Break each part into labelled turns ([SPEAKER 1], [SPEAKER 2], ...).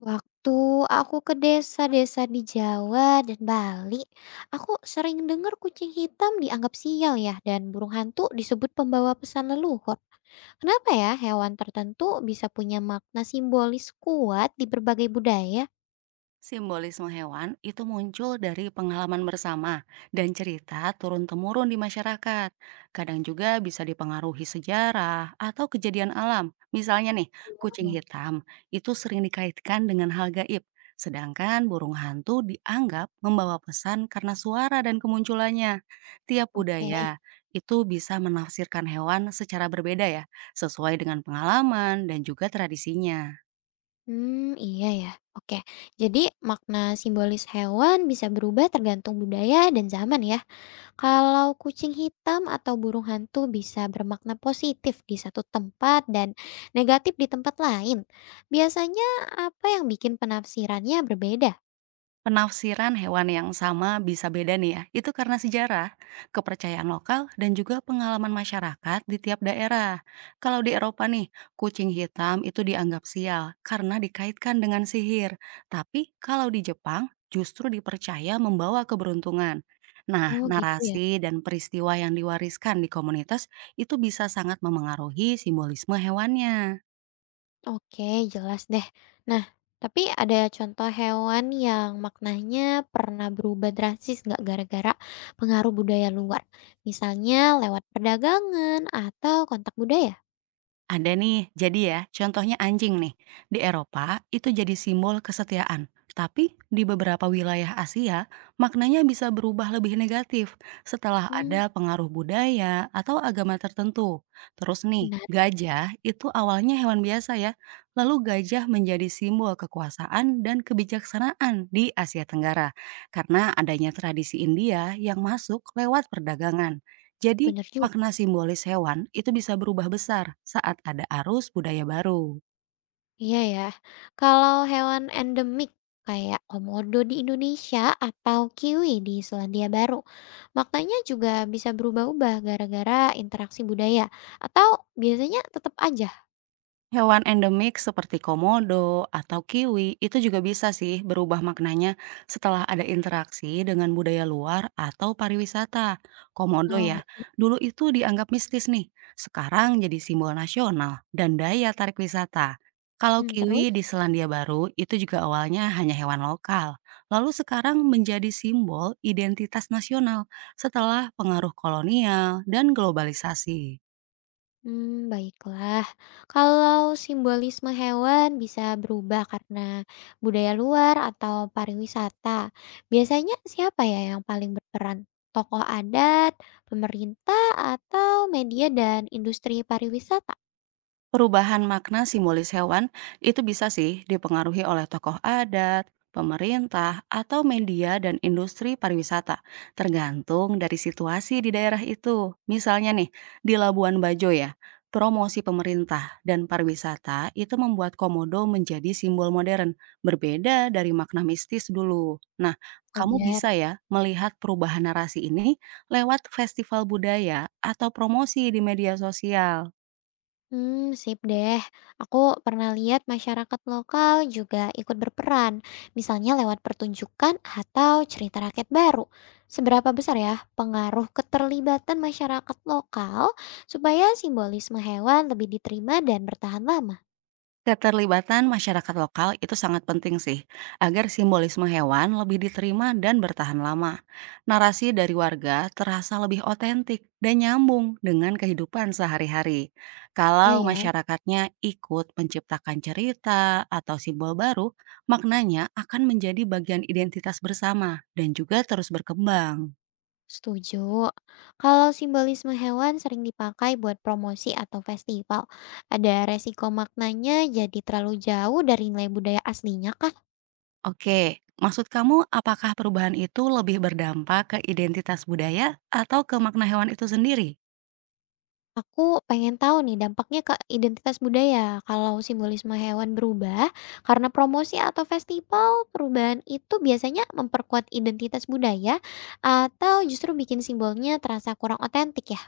[SPEAKER 1] Waktu aku ke desa-desa di Jawa dan Bali, aku sering dengar kucing hitam dianggap sial ya, dan burung hantu disebut pembawa pesan leluhur. Kenapa ya hewan tertentu bisa punya makna simbolis kuat di berbagai budaya?
[SPEAKER 2] Simbolisme hewan itu muncul dari pengalaman bersama dan cerita turun-temurun di masyarakat. Kadang juga bisa dipengaruhi sejarah atau kejadian alam. Misalnya nih, kucing
[SPEAKER 1] Oh.
[SPEAKER 2] hitam itu sering dikaitkan dengan hal gaib, sedangkan burung hantu dianggap membawa pesan karena suara dan kemunculannya. Tiap
[SPEAKER 1] Oke.
[SPEAKER 2] budaya itu bisa menafsirkan hewan secara berbeda ya, sesuai dengan pengalaman dan juga tradisinya.
[SPEAKER 1] Hmm, iya ya. Oke, jadi makna simbolis hewan bisa berubah tergantung budaya dan zaman ya. Kalau kucing hitam atau burung hantu bisa bermakna positif di satu tempat dan negatif di tempat lain, biasanya apa yang bikin penafsirannya berbeda?
[SPEAKER 2] Penafsiran hewan yang sama bisa beda nih ya. Itu karena sejarah, kepercayaan lokal, dan juga pengalaman masyarakat di tiap daerah. Kalau di Eropa nih, kucing hitam itu dianggap sial karena dikaitkan dengan sihir. Tapi kalau di Jepang, justru dipercaya membawa keberuntungan. Nah,
[SPEAKER 1] Oh gitu ya.
[SPEAKER 2] narasi dan peristiwa yang diwariskan di komunitas itu bisa sangat memengaruhi simbolisme hewannya.
[SPEAKER 1] Oke, jelas deh. Nah, tapi ada contoh hewan yang maknanya pernah berubah drastis nggak gara-gara pengaruh budaya luar? Misalnya lewat perdagangan atau kontak budaya?
[SPEAKER 2] Ada nih, jadi ya, contohnya anjing nih. Di Eropa, itu jadi simbol kesetiaan. Tapi di beberapa wilayah Asia, maknanya bisa berubah lebih negatif setelah
[SPEAKER 1] Hmm,
[SPEAKER 2] ada pengaruh budaya atau agama tertentu. Terus nih,
[SPEAKER 1] menarik ya.
[SPEAKER 2] gajah itu awalnya hewan biasa ya. Lalu gajah menjadi simbol kekuasaan dan kebijaksanaan di Asia Tenggara karena adanya tradisi India yang masuk lewat perdagangan. Jadi
[SPEAKER 1] Bener juga.
[SPEAKER 2] makna simbolis hewan itu bisa berubah besar saat ada arus budaya baru.
[SPEAKER 1] Iya ya. Kalau hewan endemik kayak komodo di Indonesia atau kiwi di Selandia Baru, maknanya juga bisa berubah-ubah gara-gara interaksi budaya atau biasanya tetap aja.
[SPEAKER 2] Hewan endemik seperti komodo atau kiwi itu juga bisa sih berubah maknanya setelah ada interaksi dengan budaya luar atau pariwisata. Komodo
[SPEAKER 1] Oh,
[SPEAKER 2] ya,
[SPEAKER 1] ngerti.
[SPEAKER 2] dulu itu dianggap mistis nih, sekarang jadi simbol nasional dan daya tarik wisata. Kalau
[SPEAKER 1] Hmm,
[SPEAKER 2] kiwi di
[SPEAKER 1] terus?
[SPEAKER 2] Selandia Baru itu juga awalnya hanya hewan lokal, lalu sekarang menjadi simbol identitas nasional setelah pengaruh kolonial dan globalisasi.
[SPEAKER 1] Hmm, baiklah. Kalau simbolisme hewan bisa berubah karena budaya luar atau pariwisata, biasanya siapa ya yang paling berperan? Tokoh adat, pemerintah, atau media dan industri pariwisata?
[SPEAKER 2] Perubahan makna simbolis hewan itu bisa sih dipengaruhi oleh tokoh adat, pemerintah, atau media dan industri pariwisata, tergantung dari situasi di daerah itu. Misalnya nih, di Labuan Bajo ya, promosi pemerintah dan pariwisata itu membuat komodo menjadi simbol modern, berbeda dari makna mistis dulu. Nah, kamu
[SPEAKER 1] Wajar.
[SPEAKER 2] bisa ya melihat perubahan narasi ini lewat festival budaya atau promosi di media sosial.
[SPEAKER 1] Hmm, sip deh. Aku pernah lihat masyarakat lokal juga ikut berperan, misalnya lewat pertunjukan atau cerita rakyat baru. Seberapa besar ya pengaruh keterlibatan masyarakat lokal supaya simbolisme hewan lebih diterima dan bertahan lama?
[SPEAKER 2] Keterlibatan masyarakat lokal itu sangat penting sih, agar simbolisme hewan lebih diterima dan bertahan lama. Narasi dari warga terasa lebih otentik dan nyambung dengan kehidupan sehari-hari.
[SPEAKER 1] Ya
[SPEAKER 2] Kalau
[SPEAKER 1] ya,
[SPEAKER 2] masyarakatnya ikut menciptakan cerita atau simbol baru, maknanya akan menjadi bagian identitas bersama dan juga terus berkembang.
[SPEAKER 1] setuju. Kalau simbolisme hewan sering dipakai buat promosi atau festival, ada resiko maknanya jadi terlalu jauh dari nilai budaya aslinya kah?
[SPEAKER 2] Oke, maksud kamu apakah perubahan itu lebih berdampak ke identitas budaya atau ke makna hewan itu sendiri?
[SPEAKER 1] Aku pengen tahu nih dampaknya ke identitas budaya kalau simbolisme hewan berubah karena promosi atau festival, perubahan itu biasanya memperkuat identitas budaya atau justru bikin simbolnya terasa kurang otentik ya?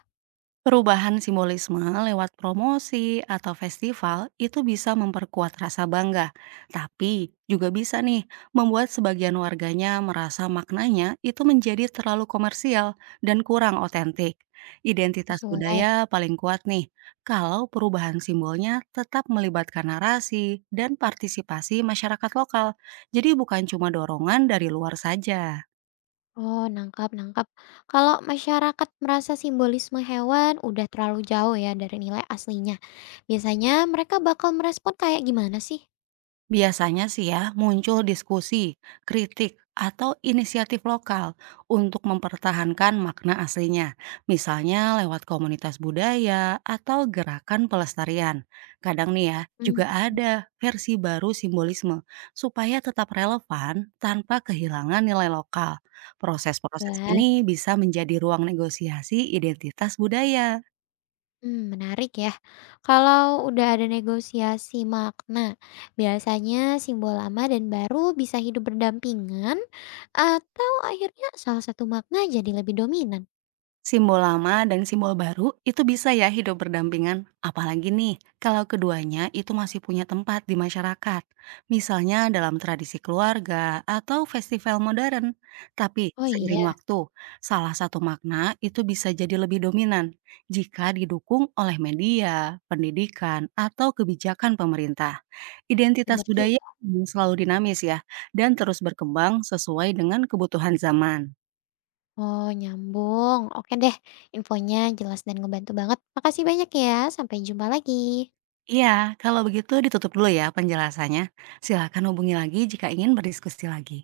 [SPEAKER 2] Perubahan simbolisme lewat promosi atau festival itu bisa memperkuat rasa bangga, tapi juga bisa nih membuat sebagian warganya merasa maknanya itu menjadi terlalu komersial dan kurang otentik. Identitas
[SPEAKER 1] Sesuai.
[SPEAKER 2] budaya paling kuat nih kalau perubahan simbolnya tetap melibatkan narasi dan partisipasi masyarakat lokal. Jadi bukan cuma dorongan dari luar saja.
[SPEAKER 1] Oh, nangkap, nangkap. Kalau masyarakat merasa simbolisme hewan udah terlalu jauh ya dari nilai aslinya, biasanya mereka bakal merespon kayak gimana sih?
[SPEAKER 2] Biasanya sih ya muncul diskusi, kritik, atau inisiatif lokal untuk mempertahankan makna aslinya. Misalnya lewat komunitas budaya atau gerakan pelestarian. Kadang nih ya,
[SPEAKER 1] Hmm,
[SPEAKER 2] juga ada versi baru simbolisme supaya tetap relevan tanpa kehilangan nilai lokal. Proses-proses
[SPEAKER 1] jelas.
[SPEAKER 2] ini bisa menjadi ruang negosiasi identitas budaya.
[SPEAKER 1] Mmm, menarik ya. Kalau udah ada negosiasi makna, biasanya simbol lama dan baru bisa hidup berdampingan atau akhirnya salah satu makna jadi lebih dominan?
[SPEAKER 2] Simbol lama dan simbol baru itu bisa ya hidup berdampingan. Apalagi nih, kalau keduanya itu masih punya tempat di masyarakat. Misalnya dalam tradisi keluarga atau festival modern. Tapi
[SPEAKER 1] Oh iya,
[SPEAKER 2] seiring waktu, salah satu makna itu bisa jadi lebih dominan jika didukung oleh media, pendidikan, atau kebijakan pemerintah. Identitas
[SPEAKER 1] bener
[SPEAKER 2] budaya
[SPEAKER 1] juga.
[SPEAKER 2] memang selalu dinamis ya, dan terus berkembang sesuai dengan kebutuhan zaman.
[SPEAKER 1] Oh, nyambung. Oke deh, infonya jelas dan ngebantu banget. Makasih banyak ya, sampai jumpa lagi.
[SPEAKER 2] Iya, kalau begitu ditutup dulu ya penjelasannya. Silakan hubungi lagi jika ingin berdiskusi lagi.